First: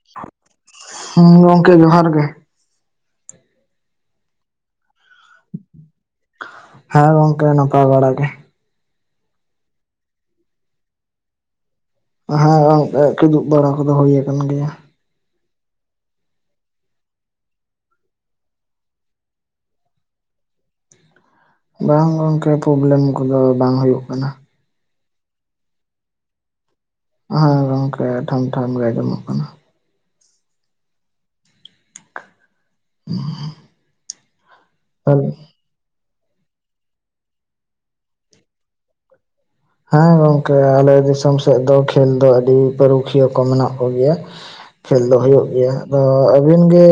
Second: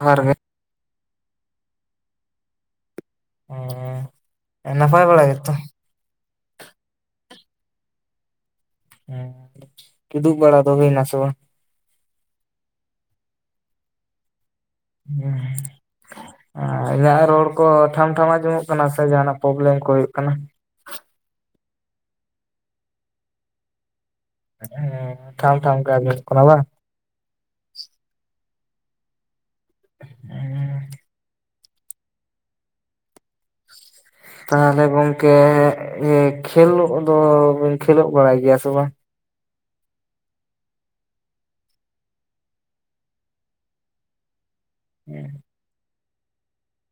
ᱡᱚᱦᱟᱨ ᱜᱮ ᱦᱩᱸ ᱜᱚᱝᱠᱮ ᱡᱚᱦᱟᱨ ᱜᱮ ᱦᱩᱩᱸ ᱱᱟᱯᱟᱭ ᱵᱟᱲᱟ ᱜᱮᱛᱚ ᱦᱟᱸ ᱜᱚᱝᱠᱮ ᱱᱟᱯᱟᱭ ᱵᱟᱲᱟ ᱜᱮ ᱦᱩᱸ ᱠᱤᱫᱩᱵ ᱵᱟᱲᱟ ᱫᱚ ᱦᱩᱭ ᱱᱟᱥ ᱵᱟᱝ ᱦᱟᱸ ᱦᱟᱸ ᱜᱚᱝ ᱠᱤᱫᱩᱵ ᱵᱟᱲᱟ ᱠᱚᱫᱚ ᱦᱩᱭ ᱟᱠᱟᱱ ᱜᱮᱭᱟ ᱦᱩᱸ ᱤᱧᱟᱜ ᱨᱚᱲ ᱠᱚ ᱴᱷᱟᱢᱼᱴᱷᱟᱢ ᱟᱡᱚᱢᱚᱜ ᱠᱟᱱᱟ ᱥᱮ ᱡᱟᱦᱱᱟᱜ ᱯᱚᱵᱞᱮᱢ ᱠᱚ ᱦᱩᱭᱩᱜ ᱠᱟᱱᱟ ᱵᱟᱝ ᱜᱚᱝᱠᱮ ᱯᱚᱵᱞᱮᱢ ᱠᱚᱫᱚ ᱵᱟᱝ ᱦᱩᱭᱩᱜ ᱠᱟᱱᱟ ᱦᱩᱸ ᱴᱷᱟᱢᱼᱴᱷᱟᱢ ᱜᱮ ᱟᱡᱚᱢᱜ ᱠᱟᱱᱟ ᱵᱟᱝ ᱦᱮᱮᱸ ᱜᱚᱝᱠᱮ ᱴᱷᱟᱢ ᱴᱷᱟᱢ ᱜᱮ ᱟᱡᱚᱢᱚᱜ ᱠᱟᱱᱟ ᱦᱩᱩᱸ ᱻᱻ ᱛᱟᱦᱮᱞᱮ ᱜᱚᱝᱠᱮ ᱤᱭᱟ ᱠᱷᱮᱞᱳᱜ ᱫᱚ ᱵᱤᱱ ᱠᱷᱮᱞᱳᱜ ᱵᱟᱲᱟᱭ ᱜᱮᱭᱟ ᱥᱮ ᱵᱟᱝ ᱦᱮᱸ ᱜᱚᱝᱠᱮ ᱟᱞᱮ ᱫᱤᱥᱚᱢ ᱥᱮᱜ ᱫᱚ ᱠᱷᱮᱞ ᱫᱚ ᱟᱹᱰᱤ ᱯᱟᱹᱨᱩᱠᱷᱤᱭᱟᱹ ᱠᱚ ᱢᱮᱱᱟᱜ ᱠᱚ ᱜᱮᱭᱟ ᱠᱷᱮᱞ ᱫᱚ ᱦᱩᱭᱩᱜ ᱜᱮᱭᱟ ᱟᱫᱚ ᱟᱹᱵᱤᱱ ᱜᱮ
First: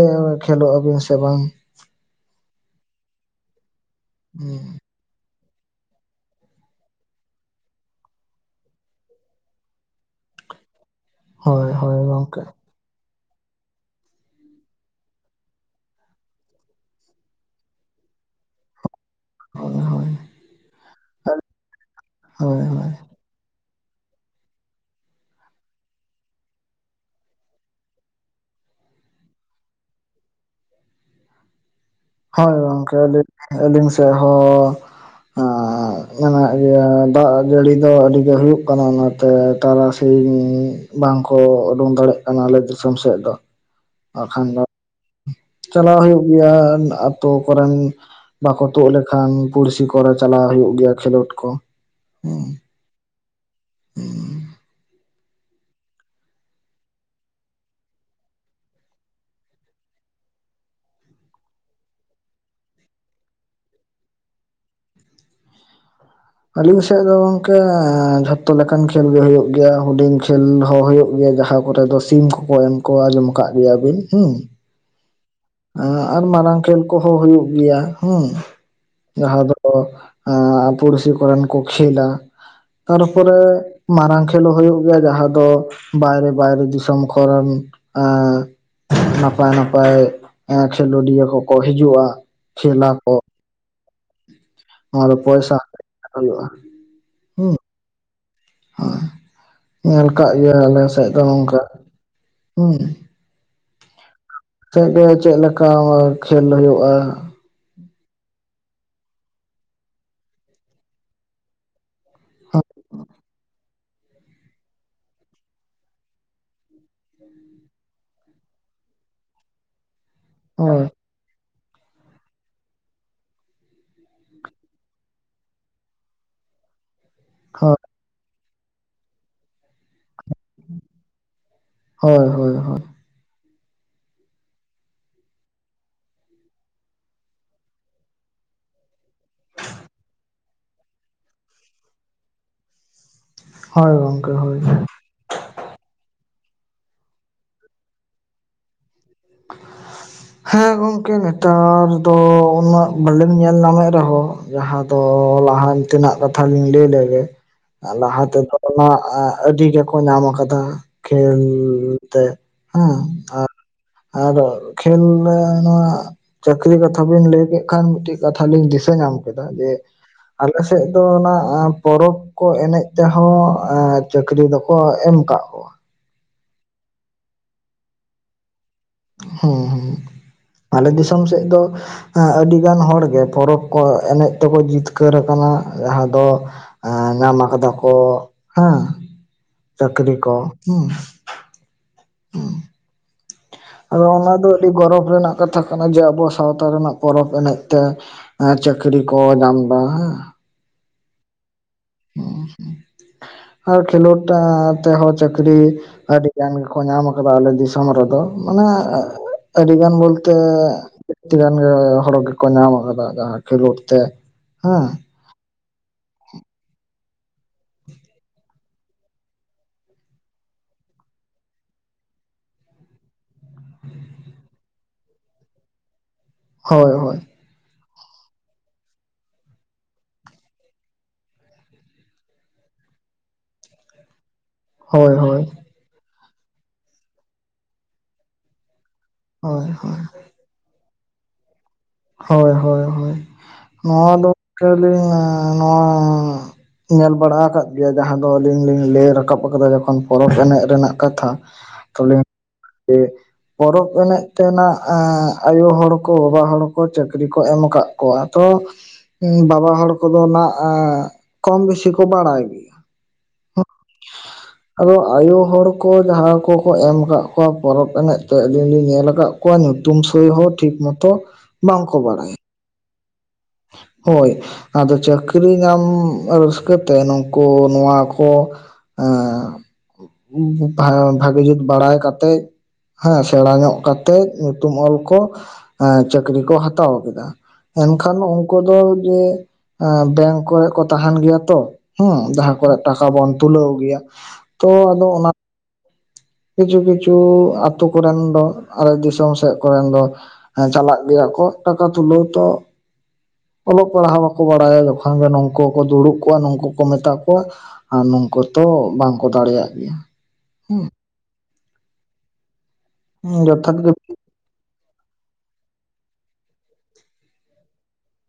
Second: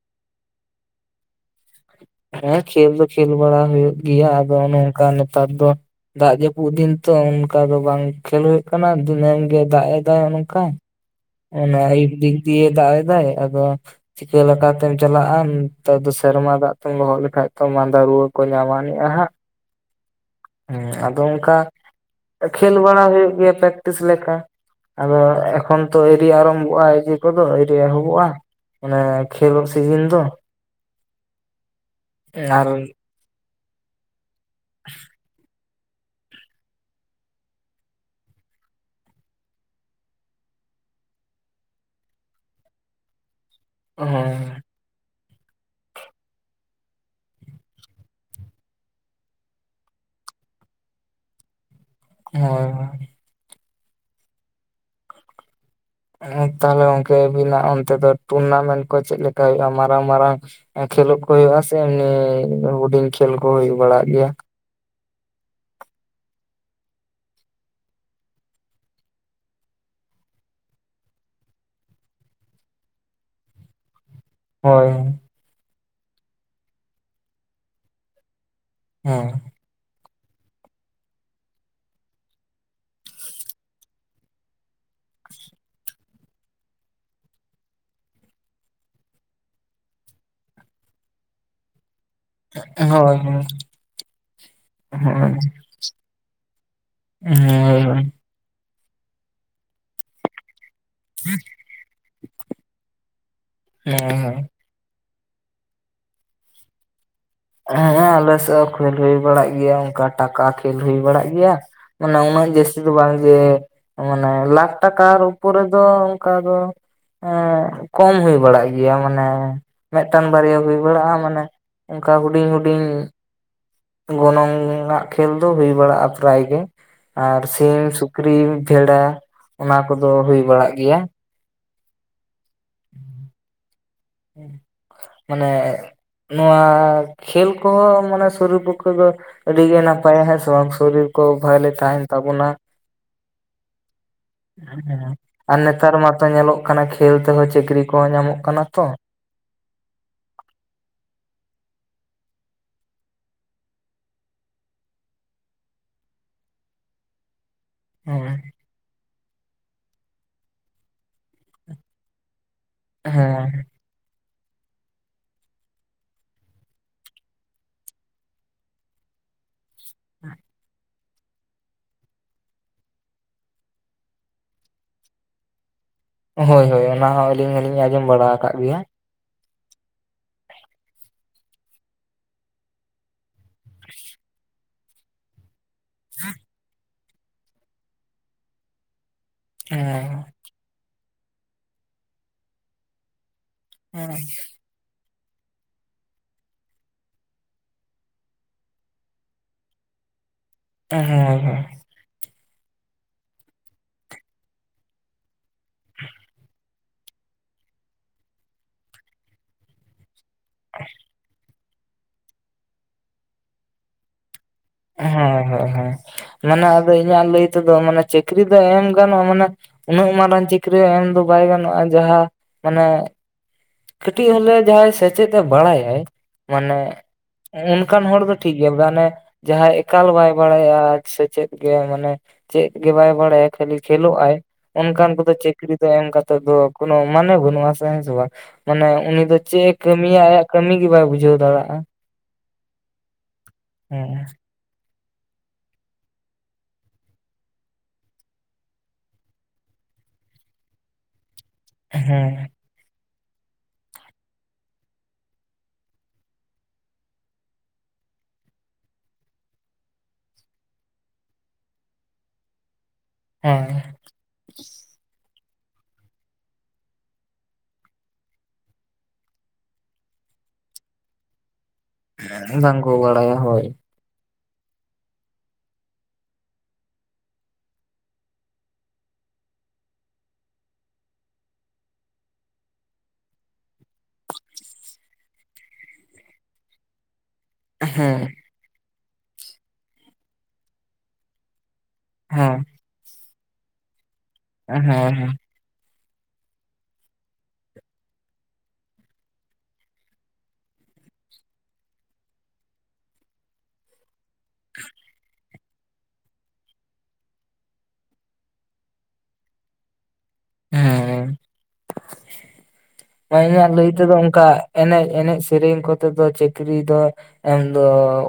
ᱠᱷᱮᱞᱳᱜᱼᱟᱵᱤᱱ ᱥᱮ ᱵᱟᱝ ᱦᱮᱸ ᱠᱷᱮᱞ ᱫᱚ ᱠᱷᱮᱞ ᱵᱟᱲᱟ ᱦᱩᱭᱩᱜ ᱜᱮᱭᱟ ᱟᱫᱚ ᱚᱱᱮ ᱚᱝᱠᱟ ᱱᱮᱛᱟᱨ ᱫᱚ ᱫᱟᱜ ᱡᱟᱹᱯᱩᱫ ᱫᱤᱱ ᱛᱚ ᱚᱱᱠᱟ ᱫᱚ ᱵᱟᱝ ᱠᱷᱮᱞ ᱦᱩᱭᱩᱜ ᱠᱟᱱᱟ ᱫᱤᱱᱟᱹᱢ ᱜᱮ ᱫᱟᱜ ᱮ ᱫᱟᱜ ᱚᱱᱮ ᱚᱝᱠᱟ ᱦᱳᱭ ᱚᱱᱟ ᱦᱳᱭ ᱟᱹᱭᱩᱵ ᱫᱤᱠ ᱜᱚᱝᱠᱮ ᱫᱤᱭᱮ ᱫᱟᱜ ᱫᱟᱭ ᱟᱫᱚ ᱪᱤᱠᱟᱹ ᱞᱮᱠᱟᱛᱮᱢ ᱪᱟᱞᱟᱜᱼᱟ ᱱᱮᱛᱟᱨ ᱫᱚ ᱥᱮᱨᱢᱟ ᱫᱟᱜ ᱛᱮᱢ ᱞᱚᱦᱚᱜ ᱞᱮᱠᱷᱟ ᱛᱚ ᱢᱟᱺᱫᱟ ᱨᱩᱣᱟᱹ ᱠᱚ ᱧᱟᱢ ᱟᱱᱤᱡᱼᱟ ᱦᱟᱸᱜ ᱦᱳᱭ ᱦᱳᱭ ᱦᱩᱸ ᱟᱫᱚ ᱚᱝᱠᱟ ᱦᱳᱭ ᱠᱷᱮᱞ ᱦᱳᱭ ᱵᱟᱲᱟ ᱦᱳᱭᱩᱜ ᱜᱮᱭᱟ ᱯᱮᱠᱴᱤᱥ ᱞᱮᱠᱟ ᱟᱫᱚ ᱮᱠᱷᱚᱱ ᱛᱚ ᱮᱨ ᱟᱨᱚᱢᱵᱷᱚᱜᱼᱟ ᱮᱡᱮ ᱠᱚᱫᱚ ᱮᱨ ᱮᱦᱚᱵᱚᱜᱼᱟ ᱢᱟᱱᱮ ᱠᱷᱮᱞᱚᱜ ᱥᱤᱡᱤᱱ ᱛᱚ [inaudible] ᱦᱳᱭ ᱜᱚᱝᱠᱮ ᱟᱹᱞᱤ ᱟᱹᱞᱤᱧ ᱥᱮᱮᱫ ᱦᱚᱸ ᱢᱮᱱᱟᱜ ᱜᱮᱭᱟ ᱫᱟᱜ ᱡᱟᱹᱲᱤ ᱫᱚ ᱟᱹᱰᱤ ᱜᱮ ᱦᱩᱭᱩᱜ ᱠᱟᱱᱟ ᱚᱱᱟᱛᱮ ᱛᱟᱨᱟᱥᱤᱧ ᱵᱟᱝᱠᱚ ᱩᱰᱩᱝ ᱫᱟᱲᱮᱭᱟᱜ ᱠᱟᱱᱟ ᱟᱞᱮ ᱫᱤᱥᱚᱢ ᱥᱮᱫ ᱫᱚ ᱵᱟᱠᱷᱟᱱ ᱫᱚ ᱪᱟᱞᱟᱣ ᱦᱩᱭᱩᱜ ᱜᱮᱭᱟ ᱟᱹᱛᱩ ᱠᱚᱨᱮᱱ ᱵᱟᱠᱚ ᱛᱩᱫ ᱞᱮᱠᱷᱟᱱ ᱯᱩᱲᱥᱤ ᱠᱚᱨᱮ ᱪᱟᱞᱟᱣ ᱦᱩᱭᱩᱜ ᱜᱮᱭᱟ ᱠᱷᱮᱞᱳᱰ ᱠᱚ ᱦᱳᱭ ᱦᱳᱭ ᱮ ᱛᱟᱦᱞᱮ ᱜᱚᱝᱠᱮ ᱟᱹᱵᱤᱱᱟᱜ ᱚᱱᱛᱮ ᱫᱚ ᱴᱩᱨᱱᱟᱢᱮᱱᱴ ᱠᱚ ᱪᱮᱫᱞᱮᱠᱟ ᱦᱩᱭᱩᱜᱼᱟ ᱢᱟᱨᱟᱝ ᱢᱟᱨᱟᱝ ᱠᱷᱮᱞᱳᱰ ᱠᱚ ᱦᱩᱭᱩᱜ-ᱟ ᱥᱮ ᱮᱢᱱᱤᱤ ᱦᱩᱰᱤᱧ ᱠᱷᱮᱞ ᱠᱚ ᱦᱩᱭᱩᱜ ᱵᱟᱲᱟᱜ ᱜᱮᱭᱟ ᱟᱹᱞᱤᱧ ᱥᱮᱫ ᱫᱚ ᱜᱚᱝᱠᱮᱮ ᱡᱷᱚᱛᱚ ᱞᱮᱠᱟᱱ ᱠᱷᱮᱞ ᱜᱮ ᱦᱳᱭᱩᱜ ᱜᱮᱭᱟ ᱦᱩᱰᱤᱧ ᱠᱷᱮᱞ ᱦᱚᱸ ᱦᱳᱭᱩᱜ ᱜᱮᱭᱟ ᱡᱟᱦᱟᱸ ᱠᱚ ᱠᱚᱨᱮ ᱫᱚ ᱥᱤᱢ ᱠᱚᱠᱚ ᱮᱢ ᱠᱚᱣᱟ ᱟᱸᱡᱚᱢ ᱟᱠᱟᱫ ᱜᱮᱭᱟ ᱵᱤᱱ ᱦᱚᱸ ᱦᱳᱭ ᱦᱸ ᱟᱨ ᱢᱟᱨᱟᱝ ᱠᱷᱮᱞ ᱠᱚᱦᱚᱸ ᱦᱩᱭᱩᱜ ᱜᱮᱭᱟ ᱦᱮᱸ ᱦᱮᱸ ᱡᱟᱦᱟᱸ ᱫᱚ ᱯᱲᱥᱤ ᱠᱚᱨᱚᱱ ᱠᱚ ᱠᱷᱟᱹᱞᱭᱟ ᱛᱟᱨᱯᱚᱨᱮ ᱢᱟᱨᱟᱝ ᱠᱷᱮᱞᱳ ᱦᱩᱭᱩᱜ ᱜᱮᱭᱟ ᱡᱟᱦᱟᱸ ᱫᱚ ᱵᱟᱭᱨᱮ ᱵᱟᱭᱨᱮ ᱫᱤᱥᱚᱢ ᱠᱚᱨᱮᱱ ᱱᱟᱯᱟᱭ ᱱᱟᱯᱟᱭ ᱠᱷᱮᱞᱳᱰᱤᱭᱟᱹ ᱠᱚᱠᱚ ᱦᱤᱡᱩᱜᱼᱟ ᱠᱷᱮᱞᱟ ᱠᱚ ᱦᱳᱭ ᱦᱳᱭ ᱱᱚᱣᱟ ᱫᱚ ᱯᱚᱭᱥᱟ ᱦᱳᱭ ᱦᱩᱭᱩᱜᱼᱟ [unintelligible] ᱦᱳᱭ [unintelligible] ᱦᱸ ᱧᱮᱞ ᱠᱟᱜ ᱜᱮᱭᱟ ᱟᱞᱮ ᱥᱮᱫ ᱫᱚ ᱱᱚᱝᱠᱟ ᱦᱩᱸ ᱦᱮᱸ [unintelligible] ᱥᱮᱫ ᱜᱮ ᱪᱮᱫ ᱞᱮᱠᱟ ᱠᱷᱮᱞ ᱦᱩᱭᱩᱜᱼᱟ ᱦᱮᱸ ᱟᱞ ᱥᱮᱫ ᱦᱚᱸ ᱠᱷᱮᱞ ᱦᱩᱭ ᱵᱟᱲᱟᱜ ᱜᱮᱭᱟ ᱚᱱᱠᱟ ᱴᱟᱠᱟ ᱠᱷᱮᱞ ᱦᱩᱭ ᱵᱟᱲᱟᱜ ᱜᱮᱭᱟ ᱢᱟᱱᱮ ᱩᱱᱟᱹᱜ ᱡᱟᱹᱥᱛᱤ ᱫᱚ ᱵᱟᱝ ᱡᱮ ᱢᱟᱱᱮ ᱞᱟᱠᱷ ᱴᱟᱠᱟᱨ ᱩᱯᱚᱨ ᱨᱮ ᱫᱚ ᱚᱱᱠᱟ ᱫᱚ ᱮᱸ ᱠᱚᱢ ᱦᱩᱭ ᱵᱟᱲᱟᱜ ᱜᱮᱭᱟ ᱢᱟᱱᱮ ᱢᱤᱫᱴᱟᱝ ᱵᱟᱨᱭᱟ ᱦᱩᱭ ᱦᱳᱭ ᱵᱟᱲᱟᱜᱼᱟ ᱢᱟᱱᱮ ᱚᱱᱠᱟ ᱦᱩᱰᱤᱧ ᱦᱩᱰᱤᱧ ᱜᱚᱱᱚᱝ ᱟᱱᱟᱜ ᱠᱷᱮᱞ ᱫᱚ ᱦᱩᱭ ᱵᱟᱲᱟᱜᱼᱟ ᱯᱨᱟᱭᱜᱮ ᱟᱨ ᱥᱤᱢ ᱥᱩ ᱠᱨᱤᱢ [unintelligible] ᱚᱱᱟ ᱠᱚᱫᱚ ᱦᱩᱭ ᱵᱟᱲᱟᱜ ᱜᱮᱭᱟ ᱦᱳᱭ ᱦᱳᱭ ᱦᱳᱭ ᱢᱟᱱᱮ ᱱᱚᱣᱟ ᱠᱷᱮᱞ ᱠᱚᱦᱚᱸ ᱢᱟᱱᱮ ᱥᱚᱨᱩᱨ ᱯᱚᱠᱠᱷᱚ ᱫᱚ ᱟᱹᱰᱤ ᱜᱮ ᱱᱟᱯᱟᱭᱟ ᱦᱮᱸ ᱥᱮ ᱵᱟᱝ ᱥᱚᱨᱤᱨ ᱠᱚ ᱵᱷᱟᱞᱮ ᱛᱟᱦᱮᱱ ᱛᱟᱵᱚᱱᱟ ᱦᱳᱭ ᱜᱚᱝᱠᱮ ᱦᱳᱭ ᱦᱸ ᱟᱨ ᱱᱮᱛᱟᱨ ᱢᱟᱛᱚ ᱧᱮᱞᱚᱜ ᱠᱟᱱᱟ ᱠᱷᱮᱹᱞ ᱛᱮᱦᱚᱸ ᱪᱟᱹᱠᱨᱤ ᱠᱚᱦᱚᱸ ᱧᱟᱢᱚᱜ ᱠᱟᱱᱟ ᱛᱚ [inaudible] ᱦᱮᱸ ᱜᱚᱢᱠᱮ ᱱᱮᱛᱟᱨ ᱫᱚ ᱩᱱᱟᱹᱜ ᱵᱟᱞᱤᱢ ᱧᱮᱞ ᱧᱟᱢᱮᱫ ᱨᱮᱦᱚᱸ ᱡᱟᱦᱟᱸ ᱫᱚ ᱞᱟᱦᱟᱱ ᱛᱮᱱᱟᱜ ᱠᱟᱛᱷᱟ ᱞᱤᱧ ᱞᱟᱹᱭ ᱞᱮᱜᱮ ᱞᱟᱦᱟ ᱛᱮᱫᱚ ᱚᱱᱟ ᱟᱹᱰᱤ ᱜᱮᱠᱚ ᱧᱟᱢ ᱟᱠᱟᱫᱟ ᱠᱷᱮᱞ ᱛᱮ ᱦᱮᱸ ᱟᱫᱚ ᱠᱷᱮᱞ ᱱᱚᱣᱟ ᱪᱟᱹᱠᱨᱤ ᱠᱟᱛᱷᱟ ᱵᱤᱱ ᱞᱟᱹᱭ ᱠᱮᱫ ᱠᱷᱟᱱ ᱢᱤᱫᱴᱮᱱ ᱠᱟᱛᱷᱟ ᱞᱤᱧ ᱫᱤᱥᱟᱹ ᱧᱟᱢ ᱠᱮᱫᱟ ᱡᱮ ᱟᱞᱮ ᱥᱮᱫ ᱟᱫᱚ ᱚᱱᱟ ᱯᱚᱨᱚᱵᱽ ᱠᱚ ᱮᱱᱮᱡ ᱛᱮᱦᱚᱸ ᱪᱟᱹᱠᱨᱤ ᱫᱚᱠᱚ ᱮᱢ ᱟᱠᱟᱫ ᱠᱚᱣᱟ ᱦᱳᱭ ᱦᱳᱭ ᱚᱱᱟ ᱦᱚᱸ ᱟᱹᱞᱤᱧ ᱦᱚᱞᱤᱧ ᱟᱸᱡᱚᱢ ᱵᱟᱲᱟ ᱟᱠᱟᱫ ᱜᱮᱭᱟ ᱦᱮᱸ ᱦᱮᱸ ᱟᱞᱮ ᱫᱤᱥᱚᱢ ᱥᱮᱫ ᱫᱚ ᱟᱹᱰᱤ ᱜᱟᱱ ᱦᱚᱲ ᱜᱮ ᱯᱚᱨᱚᱵᱽ ᱠᱚ ᱮᱱᱮᱡ ᱛᱮᱠᱚ ᱡᱤᱛᱠᱟᱹᱨ ᱟᱠᱟᱱᱟ ᱡᱟᱦᱟᱸ ᱫᱚ ᱧᱟᱢ ᱟᱠᱟᱫᱟ ᱠᱚ ᱦᱮᱸ ᱪᱟᱹᱠᱨᱤ ᱦᱮᱸ ᱠᱚ [unintelligible] ᱟᱫᱚ ᱦᱳᱭ ᱚᱱᱟ ᱫᱚ ᱟᱹᱰᱤ ᱜᱚᱨᱚᱵᱽ ᱨᱮᱱᱟᱜ ᱠᱟᱛᱷᱟ ᱠᱟᱱᱟ ᱡᱮ ᱟᱵᱚ ᱥᱟᱶᱛᱟ ᱨᱮᱱᱟᱜ ᱯᱚᱨᱚᱵᱽ ᱮᱱᱮᱡ ᱛᱮ ᱟᱨ ᱪᱟᱹᱠᱨᱤ ᱠᱚ ᱧᱟᱢ ᱮᱫᱟ ᱦᱮᱸ ᱮ ᱦᱮᱸ ᱟᱫᱚ᱾ ᱩᱸ ᱟᱨ ᱠᱷᱮᱞᱳᱸᱰ ᱴᱟᱜ ᱛᱮᱦᱚᱸ ᱪᱟᱹᱠᱨᱤᱼ ᱟᱹᱰᱤ ᱜᱟᱱ ᱜᱮᱠᱚ ᱧᱟᱢ ᱟᱠᱟᱫᱟ ᱟᱞᱮ ᱫᱤᱥᱚᱢ ᱨᱮᱫᱚ ᱢᱟᱱᱮ ᱟ ᱟᱹᱰᱤ ᱜᱟᱱ ᱵᱚᱞᱛᱮᱼᱼ ᱛᱮ ᱟᱹᱴᱴᱤ ᱜᱟᱱ ᱜᱮ ᱦᱚᱲ ᱜᱮᱠᱚ ᱧᱟᱢ ᱟᱠᱟᱫᱟ ᱡᱟᱦᱟᱸ ᱠᱷᱮᱞᱳᱸᱰ ᱛᱮ ᱦᱮᱸ᱾ ᱦᱮᱸ ᱦᱮᱸ ᱦᱮᱸ ᱢᱟᱱᱮ ᱟᱫᱚ ᱤᱧᱟᱜ ᱞᱟᱹᱭ ᱛᱮᱫᱚ ᱢᱟᱱᱮ ᱪᱟᱹᱠᱨᱤ ᱫᱚ ᱮᱢ ᱜᱟᱱᱚᱜ-ᱟ ᱢᱟᱱᱮᱼᱼ ᱩᱱᱟᱹᱜ ᱢᱟᱨᱟᱝ ᱪᱟᱹᱠᱨᱤ ᱮᱢ ᱫᱚ ᱵᱟᱭ ᱜᱟᱱᱚᱜ-ᱟ ᱡᱟᱦᱟᱸ ᱢᱟᱱᱮᱼᱼ ᱠᱟᱹᱴᱤᱡ ᱦᱤᱞᱳᱜ ᱡᱟᱦᱟᱸᱭ ᱥᱮᱪᱮᱫ ᱮ ᱵᱟᱲᱟᱭᱟᱭ ᱢᱟᱱᱮᱼᱼ ᱦᱳᱭ ᱦᱳᱭ ᱩᱱᱠᱟᱱ ᱦᱚᱲ ᱫᱚ ᱴᱷᱤᱠ ᱜᱮᱭᱟ ᱟᱫᱚ ᱦᱟᱱᱮᱼᱼ ᱡᱟᱦᱟᱸᱭ ᱮᱠᱟᱞ ᱵᱟᱭ ᱵᱟᱲᱟᱭᱟ ᱥᱮᱪᱮᱫ ᱜᱮ ᱢᱟᱱᱮᱼᱼ ᱪᱮᱫ ᱜᱮ ᱵᱟᱭ ᱵᱟᱲᱟᱭᱟ ᱠᱷᱟᱹᱞᱤ ᱠᱷᱮᱞᱳᱜ ᱟᱭᱼᱼ ᱚᱱᱠᱟᱱ ᱦᱳᱭ ᱠᱚᱫᱚ ᱦᱳᱭ ᱪᱟᱹᱠᱨᱤ ᱫᱚ ᱮᱢ ᱠᱟᱛᱮᱮᱫ ᱫᱚ ᱠᱚᱱᱚ ᱢᱟᱱᱮ ᱵᱟᱹᱱᱩᱜ ᱟᱥ ᱦᱮᱸ ᱥᱮ ᱵᱟᱝ ᱢᱟᱱᱮ ᱩᱱᱤ ᱟᱫᱚ ᱪᱮᱫ ᱦᱳᱭ ᱮ ᱦᱳᱭ ᱠᱟᱹᱢᱤᱭᱟ ᱟᱭᱟᱜ ᱠᱟᱹᱢᱤ ᱜᱮ ᱵᱟᱭ ᱵᱩᱡᱷᱟᱹᱣ ᱫᱟᱲᱮᱭᱟᱜᱼᱟ ᱦᱚᱭ ᱦᱚᱭ ᱦᱚᱭ ᱱᱚᱶᱟ ᱦᱮᱸ ᱫᱚᱠ ᱟᱹᱞᱤᱧ ᱱᱚᱶᱟ ᱧᱮᱞ ᱵᱟᱲᱟ ᱟᱠᱟᱜ ᱜᱮᱭᱟ ᱡᱟᱦᱟᱸ ᱫᱚ ᱟᱹᱞᱤᱧ ᱞᱤᱧ ᱞᱟᱹᱭ ᱨᱟᱠᱟᱵ ᱟᱠᱟᱫᱟ ᱡᱚᱠᱷᱚᱱ ᱯᱚᱨᱚᱵᱽ ᱮᱱᱮᱡ ᱨᱮᱱᱟᱜ ᱠᱟᱛᱷᱟᱼᱼ ᱛᱟᱦᱚᱞᱮᱜᱼᱼ ᱦᱮᱸ ᱡᱮ ᱯᱚᱨᱚᱵᱽ ᱮᱱᱮᱡ ᱛᱮᱱᱟᱜ ᱟᱸᱜ ᱟᱭᱳ ᱦᱚᱲ ᱠᱚ ᱵᱟᱵᱟ ᱦᱚᱲ ᱼᱼ ᱠᱚ ᱪᱟᱹᱠᱨᱤ ᱠᱚ ᱮᱢ ᱟᱠᱟᱜ ᱠᱚᱣᱟ ᱛᱚᱼᱼ ᱩᱸ ᱵᱟᱵᱟ ᱦᱚᱲ ᱠᱚᱫᱚ ᱱᱟᱜ-ᱟᱜ ᱠᱚᱢ ᱵᱤᱥᱤ ᱠᱚ ᱵᱟᱲᱟᱭ᱾ ᱦᱮᱸ᱾ [inaudible] ᱟᱫᱚ ᱟᱭᱳ ᱦᱚᱲ ᱠᱚ ᱡᱟᱦᱟᱸ ᱠᱚᱠᱚ ᱮᱢ ᱟᱠᱟᱜ ᱠᱚᱣᱟ ᱯᱚᱨᱚᱵᱽ ᱮᱱᱮᱡ ᱛᱮᱜ ᱟᱹᱞᱤᱧ ᱞᱤᱧ ᱧᱮᱞ ᱟᱠᱟᱜᱼᱼ ᱟᱠᱚᱣᱟ ᱧᱩᱛᱩᱢ ᱥᱳᱦᱤ ᱦᱚᱸ ᱴᱷᱤᱠ ᱢᱚᱛᱚ ᱵᱟᱝᱠᱚ ᱵᱟᱲᱟᱭᱟ᱾ ᱵᱟᱝ ᱠᱚ ᱵᱟᱲᱟᱭᱟ ᱦᱚᱭ᱾ ᱦᱚᱭ ᱟᱫᱚ ᱪᱟᱹᱠᱨᱤ ᱧᱟᱢ ᱨᱟᱹᱥᱠᱟᱹᱛᱮ ᱱᱩᱝᱠᱩ ᱱᱚᱣᱟ ᱠᱚᱼᱼ ᱟᱸ ᱵᱚ ᱵᱷᱟ ᱵᱷᱟᱜᱤ ᱡᱩᱛ ᱵᱟᱲᱟᱭ ᱠᱟᱛᱮᱜᱼᱼ ᱦᱮᱸ ᱥᱮᱬᱟ ᱧᱚᱜ ᱠᱟᱛᱮᱡ ᱧᱩᱛᱩᱢ ᱚᱞ ᱠᱚ ᱮᱸ ᱪᱟᱹᱠᱨᱤ ᱠᱚ ᱦᱟᱛᱟᱣ ᱟᱠᱮᱫᱟ᱾ ᱠᱷᱟᱱ ᱩᱱᱠᱩ ᱫᱚ ᱡᱮ ᱟᱸ ᱵᱮᱝ ᱠᱚᱨᱮ ᱠᱚ ᱛᱟᱦᱮᱱ ᱜᱮᱭᱟ ᱛᱚ ᱦᱮᱸ ᱡᱟᱦᱟᱸ ᱠᱚᱨᱮᱫᱼᱼ ᱴᱟᱠᱟ ᱵᱚᱱ ᱛᱩᱞᱟᱹᱣ ᱜᱮᱭᱟ ᱛᱚ ᱦᱮᱸ ᱟᱫᱚ ᱚᱱᱟᱼᱼ ᱦᱮᱸ ᱠᱤᱪᱷᱩ ᱠᱤᱪᱷᱩ ᱟᱛᱩ ᱠᱚ ᱨᱮᱱ ᱫᱚ ᱟᱞᱮ ᱫᱤᱥᱚᱢ ᱥᱮᱜ ᱠᱚᱨᱮᱱ ᱫᱚᱼᱼ ᱦᱮᱸ ᱪᱟᱞᱟᱜ ᱜᱮᱭᱟ ᱠᱚ ᱴᱟᱠᱟ ᱛᱩᱞᱟᱹᱣ ᱛᱚ ᱚᱞᱚᱜ ᱯᱟᱲᱦᱟᱣᱼᱼ ᱠᱚ ᱵᱟᱲᱟᱭᱟ ᱡᱚᱠᱷᱚᱱ ᱜᱮ ᱱᱚᱝᱠᱩ ᱠᱚ ᱫᱩᱲᱩᱵᱼᱼ ᱠᱩᱣᱟ ᱱᱩᱝᱠᱩ ᱠᱚ ᱢᱮᱛᱟ ᱠᱚᱣᱟ ᱟᱨ ᱱᱩᱝᱠᱩ ᱛᱚ ᱵᱟᱝ ᱠᱚ ᱫᱟᱲᱮᱭᱟᱜ ᱜᱮᱭᱟ, ᱦᱮᱸ᱾ ᱦᱮᱸ ᱢᱮ ᱤᱧᱟᱜ ᱡᱚᱛᱷᱟᱛ ᱞᱟᱹᱭ ᱜᱮ ᱛᱮᱫᱚ ᱚᱱᱠᱟᱼᱼ ᱮᱱᱮᱡ ᱮᱱᱮᱡ ᱥᱮᱨᱮᱧ ᱠᱚᱛᱮ ᱫᱚ ᱪᱟᱹᱠᱨᱤ ᱫᱚᱼᱼ ᱮᱢ ᱫᱚ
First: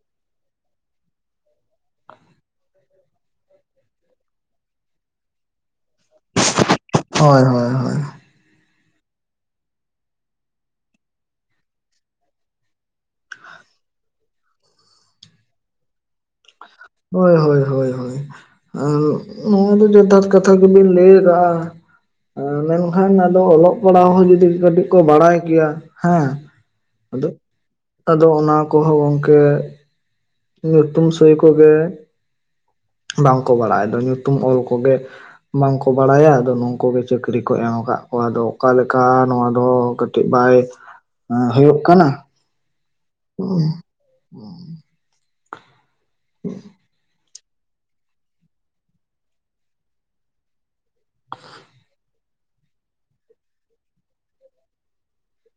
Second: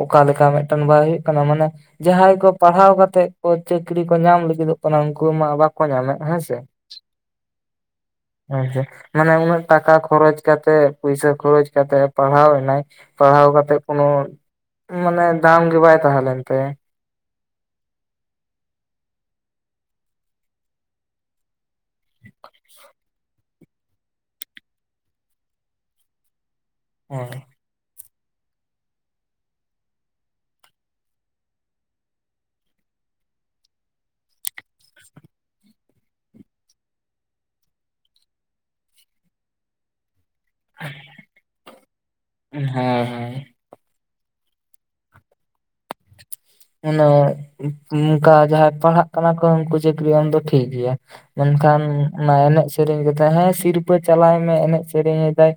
ᱚᱠᱟ ᱞᱮᱠᱟ ᱢᱮᱫᱴᱮᱱ ᱵᱟᱭ ᱦᱩᱭᱩᱜ ᱠᱟᱱᱟ ᱢᱟᱱᱮᱼᱼ ᱡᱟᱦᱟᱸᱭ ᱠᱚ ᱯᱟᱲᱦᱟᱣ ᱠᱟᱛᱮᱜ ᱠᱚ ᱪᱟᱹᱠᱨᱤ ᱠᱚ ᱧᱟᱢ ᱞᱟᱹᱜᱤᱫᱚᱜ ᱠᱟᱱᱟ ᱩᱱᱠᱩ ᱢᱟ ᱵᱟᱠᱚ ᱧᱟᱢᱮᱫ ᱦᱮᱸ ᱥᱮ᱾ ᱦᱚᱭ ᱦᱚᱭ ᱦᱚᱭ᱾ ᱦᱮᱸ ᱜᱮ ᱢᱟᱱᱮ ᱩᱱᱟᱹᱜ ᱴᱟᱠᱟ ᱠᱷᱚᱨᱚᱪ ᱠᱟᱛᱮᱜ ᱯᱩᱭᱥᱟᱹ ᱠᱷᱚᱨᱚᱪ ᱠᱟᱛᱮᱜ ᱯᱟᱲᱦᱟᱣ ᱮᱱᱟᱭᱼᱼ ᱯᱟᱲᱦᱟᱣ ᱠᱟᱛᱮᱜ ᱠᱚᱱᱚ ᱢᱟᱱᱮ ᱫᱟᱢ ᱜᱮ ᱵᱟᱭ ᱛᱟᱦᱮᱸ ᱞᱮᱱ ᱛᱟᱭᱟ᱾ ᱳᱭ ᱦᱳᱭ ᱦᱳᱭ ᱦᱳᱭ᱾ ᱟᱨ ᱱᱚᱣᱟ ᱫᱚ ᱡᱚᱛᱷᱟᱛ ᱠᱟᱛᱷᱟ ᱜᱮᱵᱤᱱ ᱞᱟᱹᱭ ᱟᱠᱟᱜ-ᱟ ᱟᱸ ᱢᱮᱱᱠᱷᱟᱱ ᱟᱨᱼᱼ ᱚᱞᱚᱜ ᱯᱟᱲᱦᱟᱣ ᱦᱚᱸ ᱡᱫᱤ ᱠᱟᱹᱴᱤᱡ ᱠᱚ ᱵᱟᱲᱟᱭ ᱜᱮᱭᱟ ᱦᱮᱸ, ᱦᱮᱸ ᱟᱫᱚᱼᱼ ᱟᱫᱚ ᱚᱱᱟ ᱠᱚᱦᱚᱸ ᱜᱚᱝᱠᱮᱼᱼ ᱧᱩᱛᱩᱢ ᱥᱳᱦᱤ ᱠᱚᱜᱮᱼᱼ ᱵᱟᱝ ᱠᱚ ᱵᱟᱲᱟᱭ ᱫᱚ ᱧᱩᱛᱩᱢ ᱚᱞ ᱠᱚᱜᱮᱼᱼ ᱵᱟᱝ ᱠᱚ ᱵᱟᱲᱟᱭᱟ ᱟᱫᱚ ᱱᱩᱝᱠᱩ ᱜᱮ ᱪᱟᱹᱠᱨᱤ ᱠᱚ ᱮᱢ ᱟᱠᱟᱜ ᱠᱚᱣᱟ ᱟᱫᱚ ᱚᱠᱟ ᱞᱮᱠᱟ ᱱᱚᱣᱟ ᱫᱚ ᱠᱟᱹᱴᱤᱡ ᱵᱟᱭᱼᱼ ᱟᱸ ᱦᱩᱭᱩᱜ ᱠᱟᱱᱟ, ᱦᱮᱸ ᱦᱮᱸ ᱩᱸ᱾ ᱟᱱᱮ ᱩᱸᱠᱟ ᱡᱟᱦᱟᱸᱭ ᱯᱟᱲᱦᱟᱜ ᱠᱟᱱᱟ ᱠᱚ ᱩᱱᱠᱩ ᱪᱟᱹᱠᱨᱤ ᱮᱢ ᱫᱚ ᱴᱷᱤᱠ ᱜᱮᱭᱟ᱾ ᱢᱮᱱ ᱠᱷᱟᱱ ᱚᱱᱟ ᱮᱱᱮᱡ ᱥᱮᱨᱮᱧ ᱠᱟᱛᱮᱜ ᱦᱮᱸ ᱥᱤᱨᱯᱟᱹ ᱪᱟᱞᱟᱭ ᱢᱮ ᱮᱱᱮᱡ ᱥᱮᱨᱮᱧ ᱮᱫᱟᱭᱼᱼ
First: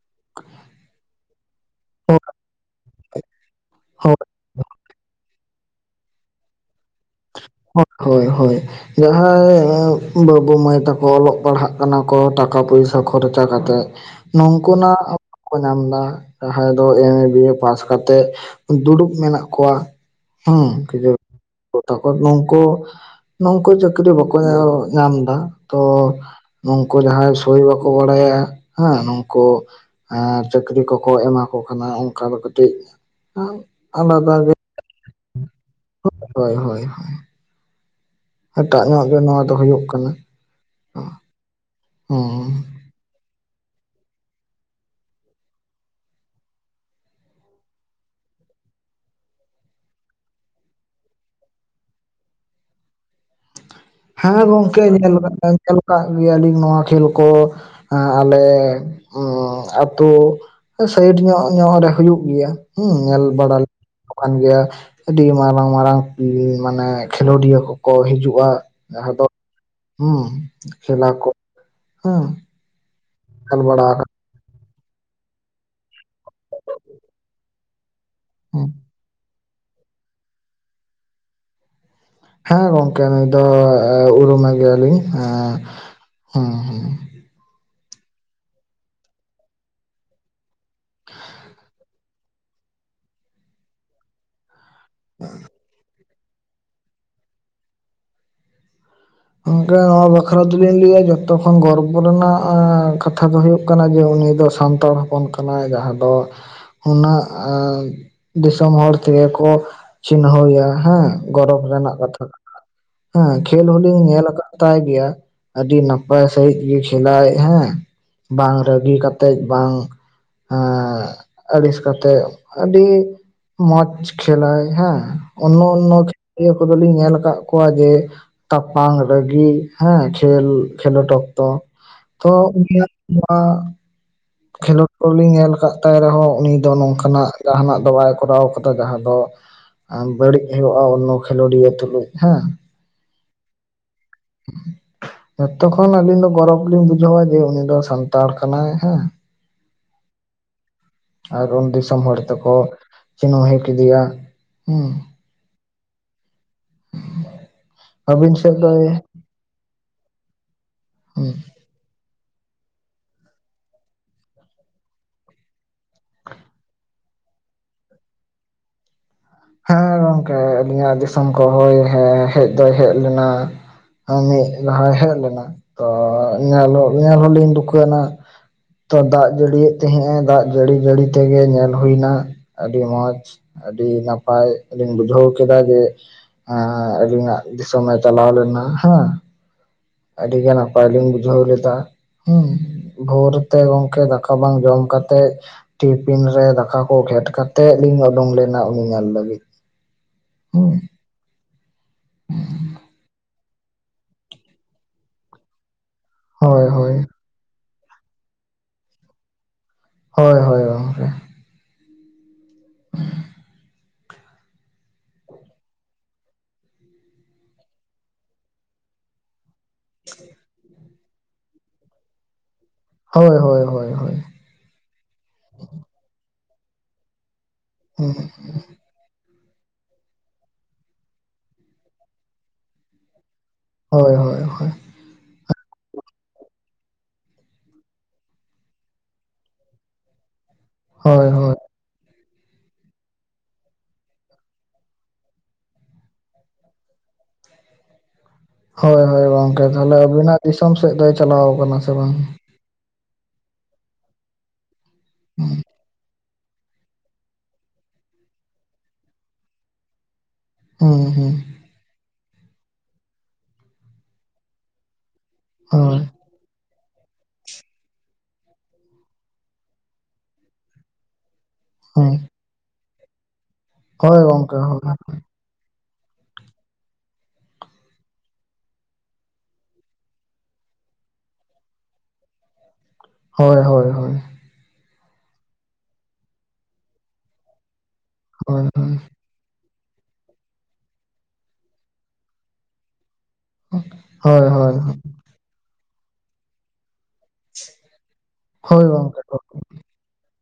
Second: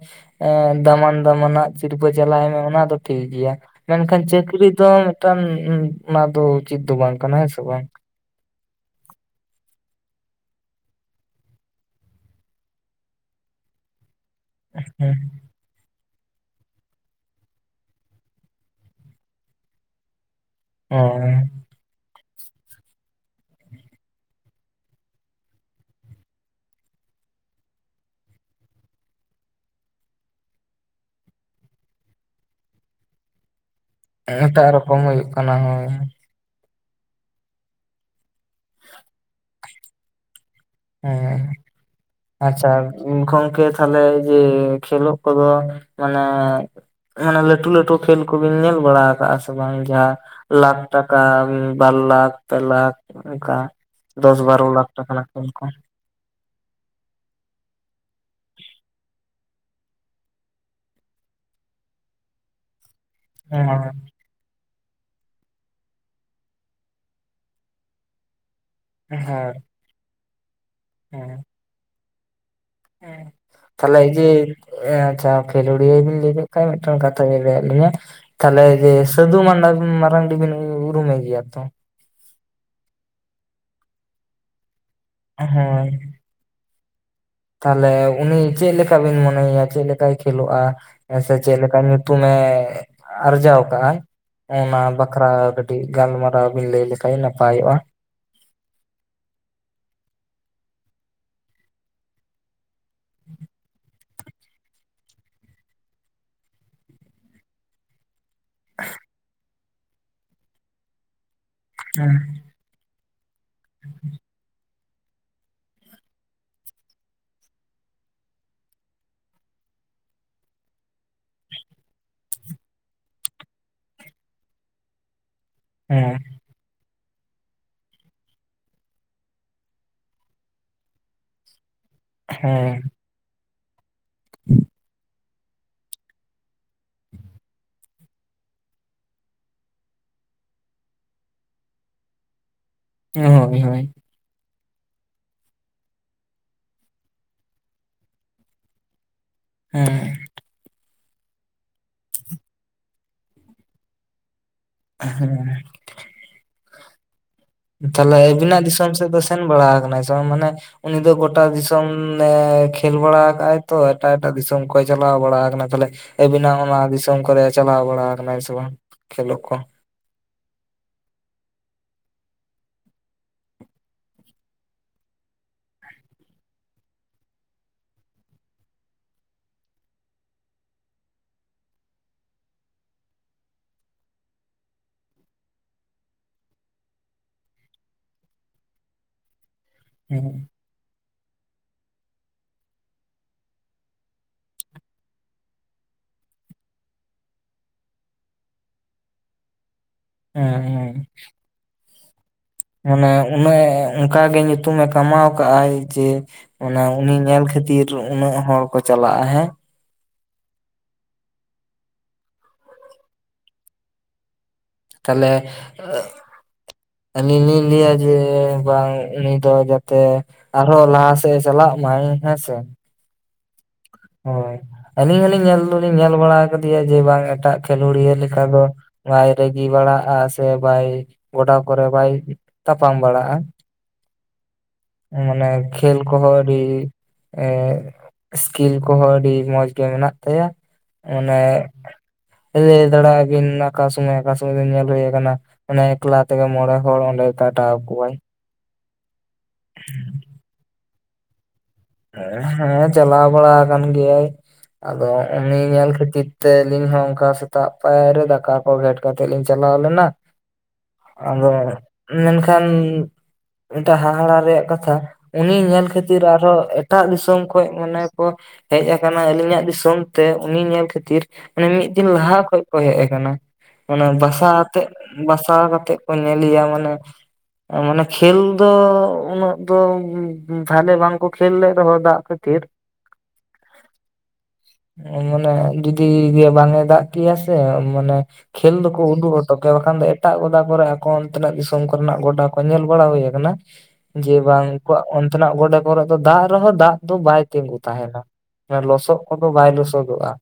ᱮᱸ ᱫᱟᱢᱟᱱ ᱫᱟᱢᱟᱱᱟᱜ᱾ ᱥᱤᱨᱯᱟᱹ ᱪᱟᱞᱟᱭ ᱢᱮ ᱚᱱᱟ ᱫᱚ ᱴᱷᱤᱠ ᱜᱮᱭᱟ ᱢᱮᱱᱠᱷᱟᱱ ᱪᱟᱹᱠᱨᱤ ᱫᱚ ᱢᱤᱫᱴᱟᱝ ᱚᱱᱟ ᱫᱚ ᱩᱪᱤᱛ ᱫᱚ ᱵᱟᱝ ᱠᱟᱱᱟ ᱦᱮᱸ ᱥᱮ ᱵᱟᱝ ᱦᱳᱭ ᱦᱳᱭ ᱡᱟᱦᱟᱸᱭ ᱵᱟᱹᱵᱩ ᱢᱟᱹᱭ ᱛᱟᱠᱚ ᱚᱞᱚᱜ ᱯᱟᱲᱦᱟᱜ ᱠᱟᱱᱟ ᱠᱚ ᱴᱟᱠᱟ ᱯᱚᱭᱥᱟ ᱠᱷᱚᱨᱪᱟ ᱠᱟᱛᱮᱜ ᱱᱚᱝᱠᱩ ᱱᱟᱜ ᱦᱮᱸ ᱠᱚ ᱧᱟᱢ ᱮᱫᱟ ᱡᱟᱦᱟᱸᱭ ᱫᱚ ᱮᱢ ᱮ ᱵᱤᱭᱮ ᱯᱟᱥ ᱠᱟᱛᱮᱫ ᱫᱩᱲᱩᱵ ᱢᱮᱱᱟᱜ ᱠᱚᱣᱟ ᱦᱮᱸ [inaudible] ᱦᱮᱸ ᱜᱚᱴᱟ ᱠᱚ ᱱᱚᱝᱠᱩ ᱱᱚᱝᱠᱩ ᱪᱟᱹᱠᱨᱤ ᱵᱟᱠᱚ ᱧᱟᱢ ᱮᱫᱟ ᱛᱚ ᱱᱚᱝᱠᱩ ᱡᱟᱦᱟᱸᱭ ᱥᱳᱭ ᱵᱟᱠᱚ ᱵᱟᱲᱟᱭᱟ ᱦᱮᱸ ᱱᱩᱠᱩ ᱟᱨ ᱪᱟᱹᱠᱨᱤ ᱠᱚᱠᱚ ᱮᱢᱟ ᱠᱚ ᱠᱟᱱᱟ ᱚᱱᱠᱟ ᱫᱚ ᱠᱟᱹᱴᱤᱡ ᱟᱨᱼᱼ ᱮᱴᱟᱜ ᱨᱚᱠᱚᱢ ᱦᱚᱭᱩᱜ ᱠᱟᱱᱟ ᱦᱮ᱾ ᱦᱳᱭ ᱦᱳᱭ ᱮᱴᱟᱜ ᱧᱚᱜ ᱜᱮ ᱱᱚᱣᱟ ᱫᱚ ᱦᱩᱭᱩᱜ ᱠᱟᱱᱟ ᱦᱮᱸ ᱦᱮᱸ ᱟᱪᱪᱷᱟ ᱜᱚᱢᱠᱮ ᱛᱟᱦᱞᱮ ᱡᱮ ᱠᱷᱮᱞᱳᱜ ᱠᱚᱫᱚ ᱢᱟᱱᱮ ᱚᱱᱟ ᱞᱟᱹᱴᱩ ᱞᱟᱹᱴᱩ ᱠᱷᱮᱞ ᱠᱚᱵᱤᱱ ᱧᱮᱞ ᱵᱟᱲᱟ ᱟᱠᱟᱜ-ᱟ ᱥᱮ ᱵᱟᱝ ᱡᱟᱦᱟᱸ ᱞᱟᱠᱷ ᱴᱟᱠᱟ ᱵᱟᱨ ᱞᱟᱠᱷ ᱯᱮ ᱞᱟᱠᱷ ᱚᱱᱠᱟ ᱦᱮᱸ ᱫᱚᱥ ᱵᱟᱨᱚ ᱜᱚᱝᱠᱮ ᱞᱟᱠᱷ ᱴᱟᱠᱟ ᱧᱮᱞ ᱨᱮᱱᱟᱜ ᱠᱷᱮᱞ ᱟᱠᱟᱫ ᱠᱚ ᱧᱮᱞ ᱠᱟᱜ ᱜᱮᱭᱟ ᱞᱤᱧ ᱱᱚᱣᱟ ᱠᱷᱮᱞ ᱠᱚ ᱟᱞᱮ ᱦᱩ ᱛᱳ ᱥᱟᱭᱤᱰ ᱧᱚᱜ ᱧᱚᱜ ᱨᱮ ᱦᱩᱭᱩᱜ ᱜᱮᱭᱟ ᱦᱮᱸ ᱧᱮᱞ ᱵᱟᱲᱟ ᱦᱮᱸ ᱠᱟᱱ ᱜᱮᱭᱟ ᱟᱹᱰᱤ ᱢᱟᱨᱟᱝ ᱢᱟᱨᱟᱝ ᱢᱟᱱᱮ ᱠᱷᱮᱞᱳᱰᱤᱭᱟᱹ ᱠᱚᱠᱚ ᱦᱤᱡᱩᱜᱼᱟ ᱡᱟᱦᱟᱸ ᱫᱚ ᱦᱮᱸ ᱦᱩᱸ ᱠᱷᱮᱞᱟ ᱠᱚ ᱦᱩᱸ ᱦᱮᱸ ᱛᱟᱦᱚᱞᱮ ᱡᱮ ᱟᱪᱪᱷᱟ ᱠᱷᱮᱞᱳᱲᱤ ᱵᱤᱱ ᱞᱟᱹᱭ ᱠᱮᱫ ᱠᱷᱟᱡ ᱢᱤᱫᱴᱟᱝ ᱠᱟᱛᱷᱟ ᱵᱤᱱ ᱞᱟᱹᱭ ᱟᱫᱞᱤᱸᱧᱟ [unintelligible] ᱛᱟᱦᱚᱞᱮ ᱡᱮ ᱥᱟᱫᱷᱩ ᱢᱟᱰᱟ ᱢᱟᱨᱟᱝᱰᱤ ᱵᱤᱱ ᱩᱨᱩᱢᱮ ᱜᱮᱭᱟ ᱛᱚ ᱦᱮᱸ ᱜᱚᱝᱠᱮ ᱱᱩᱭ ᱫᱚ ᱩᱨᱩᱢᱮ ᱜᱮᱭᱟ ᱞᱤᱧ ᱦᱳᱭ ᱦᱩᱸ ᱦᱩᱸ ᱛᱟᱦᱚᱞᱮ ᱩᱱᱤ ᱪᱮᱫ ᱞᱮᱠᱟ ᱵᱤᱱ ᱢᱚᱱᱮᱭᱟ ᱪᱮᱫ ᱞᱮᱠᱟᱭ ᱠᱷᱮᱞᱳᱜᱼᱟ ᱦᱮᱸ ᱥᱮ ᱪᱮᱫ ᱞᱮᱠᱟ ᱧᱩᱛᱩᱢᱮ ᱟᱨᱡᱟᱣ ᱠᱟᱜᱼᱟ ᱚᱱᱟ ᱵᱟᱠᱷᱨᱟ ᱠᱟᱹᱴᱤᱡ ᱜᱟᱞᱢᱟᱨᱟᱣ ᱵᱤᱱ ᱞᱟᱹᱭ ᱞᱮᱠᱷᱟᱡ ᱱᱟᱯᱟᱭᱚᱜᱼᱟ ᱜᱚᱝᱠᱮ ᱱᱚᱣᱟ ᱵᱟᱠᱷᱨᱟ ᱫᱚᱞᱤᱧ ᱞᱟᱹᱭᱟ ᱡᱚᱛᱚ ᱠᱷᱚᱱ ᱜᱚᱨᱵᱚ ᱨᱮᱱᱟᱜ ᱮ ᱠᱟᱛᱷᱟ ᱫᱚ ᱦᱩᱭᱩᱜ ᱠᱟᱱᱟ ᱡᱮ ᱩᱱᱤ ᱫᱚ ᱥᱟᱱᱛᱟᱲ ᱦᱚᱯᱚᱱ ᱠᱟᱱᱟ ᱡᱟᱦᱟᱸ ᱫᱚ ᱩᱱᱟᱹᱜ ᱮᱜ ᱫᱤᱥᱚᱢ ᱦᱚᱲ ᱛᱮ ᱜᱮ ᱠᱚ ᱪᱤᱱᱦᱟᱹᱭᱟ ᱦᱮᱸ ᱜᱚᱨᱚᱵᱽ ᱨᱮᱱᱟᱜ ᱠᱟᱛᱷᱟ ᱠᱟᱱᱟ ᱦᱮᱸ ᱠᱷᱮᱞ ᱦᱚᱸ ᱤᱧ ᱧᱮᱞ ᱟᱠᱟᱫ ᱛᱟᱭ ᱜᱮᱭᱟ ᱟᱹᱰᱤ ᱱᱟᱯᱟᱭ ᱥᱟᱺᱦᱤᱡ ᱜᱮ ᱠᱷᱮᱞᱟᱭ ᱦᱮᱸ ᱵᱟᱝ ᱨᱟᱹᱜᱤ ᱠᱟᱛᱮᱫ ᱵᱟᱝ ᱮᱜᱸ ᱟᱹᱲᱤᱥ ᱠᱟᱛᱮᱫ ᱟᱹᱰᱤ ᱢᱚᱸᱡᱽ ᱠᱷᱮᱞᱟᱭ ᱦᱮᱸ ᱚᱱᱱᱚ ᱚᱱᱱᱚ ᱦᱮᱸ ᱠᱷᱮᱞᱳᱲᱤᱭᱟᱹ ᱠᱚ ᱫᱚ ᱞᱤᱧ ᱧᱮᱞ ᱟᱠᱟᱫ ᱠᱚᱣᱟ ᱡᱮ ᱛᱟᱯᱟᱝ ᱨᱟᱹᱜᱤ ᱦᱮᱸ ᱠᱷᱮᱞ ᱠᱷᱮᱞᱳᱰ ᱚᱠᱛᱚ ᱛᱚ ᱩᱱᱤᱭᱟᱜ ᱦᱮᱸ ᱚ [inaudible] ᱠᱷᱮᱞᱳᱰ ᱠᱚ ᱞᱤᱧ ᱧᱮᱞ ᱟᱠᱟᱫ ᱛᱟᱭ ᱨᱮᱦᱚᱸ ᱩᱱᱤ ᱫᱚ ᱱᱚᱝᱠᱟ ᱱᱟᱜ ᱡᱟᱦᱟᱱᱟᱜ ᱫᱚ ᱵᱟᱭ ᱠᱚᱨᱟᱣ ᱠᱟᱫᱟ ᱡᱟᱦᱟᱸ ᱫᱚ ᱵᱟᱹᱲᱤᱡ ᱦᱩᱭᱩᱜᱼᱟ ᱚᱱᱱᱚ ᱠᱷᱮᱞᱳᱰᱤᱭᱟᱹ ᱛᱩᱞᱩᱡ ᱦᱮᱸ ᱦᱳᱭ ᱦᱳᱭ ᱦᱸ ᱡᱚᱛᱚ ᱠᱷᱚᱱ ᱟᱹᱞᱤᱧ ᱫᱚ ᱜᱚᱨᱚᱵᱽ ᱞᱤᱧ ᱵᱩᱡᱷᱟᱹᱣᱟ ᱡᱮ ᱩᱱᱤ ᱫᱚ ᱥᱟᱱᱛᱟᱲ ᱠᱟᱱᱟᱭ ᱦᱮᱸ ᱦᱮᱸᱻ ᱟᱨ ᱩᱱ ᱫᱤᱥᱚᱢ ᱦᱚᱲ ᱛᱮᱠᱚ ᱪᱤᱱᱦᱟᱹᱣ ᱦᱮᱸ ᱠᱮᱫᱮᱭᱟ ᱦᱩᱸ ᱦᱮᱸ [inaudible] ᱛᱟᱦᱞᱮ ᱟᱹᱵᱤᱱ ᱟᱹᱵᱤᱱᱟᱜ ᱥᱮᱫ ᱫᱤᱥᱚᱢ ᱫᱚᱭ ᱥᱮᱫ ᱫᱚ ᱥᱮᱱ ᱵᱟᱲᱟ ᱟᱠᱟᱱᱟᱭ ᱥᱮ ᱵᱟᱝ ᱢᱟᱱᱮ ᱩᱱᱤ ᱫᱚ ᱜᱚᱴᱟ ᱫᱤᱥᱚᱢ ᱱᱮ ᱠᱷᱮᱞ ᱵᱟᱲᱟ ᱟᱠᱟᱫ ᱟᱭ ᱛᱚ ᱮᱴᱟᱜ ᱮᱴᱟᱜ ᱫᱤᱥᱚᱢ ᱠᱚᱭ ᱪᱟᱞᱟᱣ ᱵᱟᱲᱟ ᱟᱠᱟᱱᱟ ᱛᱟᱦᱚᱞᱮ ᱟᱹᱵᱤᱱᱟᱜ ᱚᱱᱟ ᱫᱤᱥᱚᱢ ᱠᱚᱨᱮ ᱪᱟᱞᱟᱣ ᱵᱟᱲᱟ ᱠᱟᱱᱟᱭ ᱥᱮ ᱵᱟᱝ ᱠᱷᱮᱞᱳ ᱠᱚ ᱦᱮᱸ ᱜᱚᱝᱠᱮ ᱟᱹᱞᱤᱧᱟᱜ ᱫᱤᱥᱚᱢ ᱠᱚ ᱦᱚᱭ ᱦᱮᱡ ᱫᱚᱭ ᱦᱮᱡ ᱞᱮᱱᱟ ᱢᱤᱫ ᱞᱟᱦᱟᱭ ᱦᱮᱡ ᱞᱮᱱᱟ ᱛᱚ ᱮᱱᱮ ᱦᱤᱞᱚᱜ [unintelligible] ᱛᱚ ᱫᱟᱜ ᱡᱟᱹᱲᱤᱭᱮᱫ ᱛᱟᱦᱮᱸᱜ ᱮ ᱫᱟᱜ ᱡᱟᱹᱲᱤ ᱡᱟᱹᱲᱤ ᱛᱮᱜᱮ ᱧᱮᱞ ᱦᱩᱭ ᱮᱱᱟ ᱟᱹᱰᱤ ᱢᱚᱸᱡᱽ ᱟᱹᱰᱤ ᱱᱟᱯᱟᱭ ᱞᱤᱧ ᱵᱩᱡᱷᱟᱹᱣ ᱠᱮᱫᱟ ᱡᱮ ᱦᱮᱸ ᱟᱹᱞᱤᱧᱟᱜ ᱫᱤᱥᱚᱢ ᱮ ᱪᱟᱞᱟᱣ ᱞᱮᱱᱟ ᱦᱮᱸ ᱟᱹᱰᱤ ᱦᱮᱸ ᱜᱟᱱ ᱱᱟᱯᱟᱭᱞᱤᱧ ᱵᱩᱡᱷᱟᱹᱣ ᱞᱮᱫᱟ ᱦᱮᱸ ᱵᱷᱳᱨ ᱛᱮ ᱜᱚᱝᱠᱮ ᱫᱟᱠᱟ ᱵᱟᱝ ᱡᱚᱢ ᱠᱟᱛᱮᱜ ᱴᱤᱯᱷᱤᱱ ᱨᱮ ᱫᱟᱠᱟ ᱠᱚ ᱜᱷᱮᱸᱴ ᱠᱟᱛᱮᱜ ᱞᱤᱧ ᱩᱰᱩᱠ ᱞᱮᱱᱟ ᱩᱱᱤ ᱧᱮᱞ ᱞᱟᱹᱜᱤᱫ ᱦᱮᱸ ᱦᱩᱸ ᱦᱮᱸ [inaudible] ᱢᱟᱱᱮ ᱩᱱᱟᱹᱜ ᱮ ᱚᱱᱠᱟᱜᱮ ᱧᱩᱛᱩᱢᱮ ᱠᱟᱢᱟᱣ ᱟᱠᱟᱜ ᱟᱭ ᱪᱮ ᱦᱳᱭ ᱚᱱᱟ ᱦᱳᱭ ᱩᱱᱤ ᱧᱮᱞ ᱠᱷᱟᱹᱛᱤᱨ ᱩᱱᱟᱹᱜ ᱦᱚᱲ ᱠᱚ ᱪᱟᱞᱟᱜᱼᱟ ᱦᱮᱸ ᱦᱳᱭ ᱦᱳᱭ ᱜᱚᱢᱠᱮ ᱛᱟᱦᱚᱞᱮ [unintelligible] ᱟᱹᱞᱤᱧ ᱞᱤᱧ ᱞᱟᱹᱭᱟ ᱡᱮ ᱵᱟᱝ ᱩᱱᱤ ᱫᱚ ᱡᱟᱛᱮ ᱟᱨᱦᱚᱸ ᱞᱟᱦᱟ ᱥᱮᱫ ᱮ ᱪᱟᱞᱟᱜ ᱢᱟᱭ ᱦᱮᱸᱥᱮ ᱦᱳᱭ ᱦᱳᱭ ᱦᱳᱭ ᱦᱳᱭ ᱦᱳᱭ ᱟᱹᱞᱤᱧ ᱦᱚᱸᱞᱤᱧ ᱧᱮᱞ ᱫᱚᱞᱤᱧ ᱧᱮᱞ ᱵᱟᱲᱟ ᱟᱠᱟᱫᱮᱭᱟ ᱡᱮ ᱵᱟᱝ ᱮᱴᱟᱜ ᱠᱷᱮᱞᱳᱰᱤᱭᱟᱹ ᱦᱩᱸ ᱞᱮᱠᱟ ᱫᱚ ᱵᱟᱭ ᱨᱟᱹᱜᱤ ᱵᱟᱲᱟᱜᱼᱟ ᱥᱮ ᱵᱟᱭ ᱜᱚᱰᱟ ᱠᱚᱨᱮ ᱵᱟᱭ ᱛᱟᱯᱟᱢ ᱵᱟᱲᱟᱜᱼᱟ ᱦᱳᱭ ᱦᱳᱭ ᱦᱳᱭ ᱢᱟᱱᱮ ᱠᱷᱮᱞ ᱠᱚ ᱦᱚᱸ ᱟᱹᱰᱤ ᱮ ᱠᱷᱮᱞ ᱠᱚᱦᱚᱸ ᱟᱹᱰᱤ ᱢᱚᱸᱡᱽ ᱜᱮ ᱢᱮᱱᱟᱜ ᱛᱟᱭᱟ ᱦᱳᱭ ᱢᱟᱱᱮ ᱦᱳᱭ ᱞᱟᱹᱭ ᱫᱟᱲᱮ ᱟᱹᱵᱤᱱ ᱚᱠᱟ ᱥᱚᱢᱚᱭ ᱚᱠᱟ ᱥᱚᱢᱚᱭ ᱵᱤᱱ ᱧᱮᱞ ᱦᱩᱭ ᱟᱠᱟᱱᱟ ᱚᱱᱮ ᱮᱠᱞᱟ ᱛᱮᱜᱮ ᱢᱚᱬᱮ ᱦᱚᱲ ᱚᱸᱰᱮ ᱠᱟᱴᱟᱣ ᱠᱚᱣᱟᱭ ᱦᱳᱭ ᱦᱳᱭ ᱜᱚᱝᱠᱮ ᱛᱟᱦᱞᱮ ᱟᱹᱵᱤᱱᱟᱜ ᱫᱤᱥᱚᱢ ᱥᱮᱫ ᱫᱚᱭ ᱪᱟᱞᱟᱣ ᱟᱠᱟᱱᱟ ᱥᱮ ᱵᱟᱝ ᱦᱮᱸ ᱪᱟᱞᱟᱣ ᱵᱟᱲᱟ ᱟᱠᱟᱱ ᱜᱮᱭᱟᱭ ᱟᱫᱚ ᱩᱱᱤ ᱧᱮᱞ ᱠᱷᱟᱹᱛᱤᱨ ᱛᱮ ᱟᱹᱞᱤᱧ ᱦᱚᱸ ᱚᱱᱠᱟ ᱥᱮᱛᱟᱜ ᱯᱟᱭᱟᱨ ᱨᱮ ᱫᱟᱠᱟ ᱠᱚ ᱜᱷᱮᱴ ᱠᱟᱛᱮ ᱞᱤᱧ ᱪᱟᱞᱟᱣ ᱞᱮᱱᱟ ᱦᱩᱸ ᱦᱩᱸ ᱟᱫᱚ ᱢᱮᱱᱠᱷᱟᱱ ᱢᱤᱫᱴᱟᱹᱝ ᱦᱟᱦᱟᱲᱟ ᱨᱮᱭᱟᱜ ᱠᱟᱛᱷᱟ ᱩᱱᱤ ᱧᱮᱞ ᱦᱳᱭ ᱠᱷᱟᱹᱛᱤᱨ ᱟᱨᱦᱚᱸ ᱮᱴᱟᱜ ᱫᱤᱥᱚᱢ ᱠᱷᱚᱡ ᱢᱟᱱᱮ ᱠᱚ ᱦᱮᱡ ᱟᱠᱟᱱᱟ ᱟᱹᱞᱤᱧᱟᱜ ᱫᱤᱥᱚᱢ ᱛᱮ ᱩᱱᱤ ᱧᱮᱞ ᱠᱷᱟᱹᱛᱤᱨ ᱢᱟᱱᱮ ᱢᱤᱫ ᱫᱤᱱ ᱦᱳᱭ ᱞᱟᱦᱟ ᱠᱷᱚᱡ ᱠᱚ ᱦᱮᱡ ᱟᱠᱟᱱᱟ ᱚᱱᱟ ᱦᱳᱭ ᱵᱟᱥᱟ ᱜᱚᱝᱠᱮ ᱟᱛᱮ ᱦᱳᱭ ᱵᱟᱥᱼᱼ ᱵᱟᱥᱟ ᱠᱟᱛᱮ ᱠᱚ ᱧᱮᱞᱮᱭᱟ ᱢᱟᱱᱮ ᱢᱟᱱᱮ ᱠᱷᱮᱞ ᱫᱚ ᱩᱱᱟᱹᱜ ᱫᱚ ᱵᱷᱟᱞᱮ ᱵᱟᱝ ᱠᱚ ᱠᱷᱮᱞ ᱞᱮᱜ ᱨᱮᱦᱚᱸ ᱫᱟᱜ ᱠᱷᱟᱹᱛᱤᱨ ᱦᱳᱭ ᱦᱳᱭ ᱦᱳ ᱦᱳᱭ ᱢᱟᱱᱮ ᱡᱩᱫᱤ [unintelligible] ᱵᱟᱝ ᱮ ᱫᱟᱜ ᱠᱤᱭᱟ ᱥᱮ ᱢᱟᱱᱮ ᱦᱳᱭ ᱠᱷᱮᱞ ᱫᱚ ᱦᱳᱭ ᱠᱚ ᱩᱰᱩᱜ ᱦᱚᱴᱚ ᱠᱮᱭᱟ ᱵᱟᱠᱷᱟᱱ ᱫᱚ ᱮᱴᱟᱜ ᱜᱚᱰᱟ ᱠᱚᱨᱮ ᱮᱠᱷᱚᱱ ᱛᱤᱱᱟᱹᱜ ᱫᱤᱥᱚᱢ ᱠᱚᱨᱮᱱᱟᱜ ᱜᱚᱰᱟ ᱠᱚ ᱧᱮᱞ ᱵᱟᱲᱟ ᱦᱩᱭ ᱟᱠᱟᱱᱟ ᱡᱮ ᱦᱳᱭ ᱵᱟᱝ ᱦᱳᱭ ᱩᱱᱠᱩᱣᱟᱜ ᱚᱱᱛᱮᱱᱟᱜ ᱜᱚᱰᱟ ᱠᱚᱨᱮ ᱫᱚ ᱫᱟᱜ ᱨᱮᱦᱚᱸ ᱫᱟᱜ ᱫᱚ ᱵᱟᱭ ᱛᱤᱸᱜᱩ ᱛᱟᱦᱮᱱᱟ ᱦᱳᱭ ᱞᱚᱥᱚᱫ ᱜᱚᱝᱠᱮ ᱦᱳᱭ ᱠᱚᱫᱚ ᱵᱟᱭ ᱞᱚᱥᱚᱫᱚᱜᱼᱟ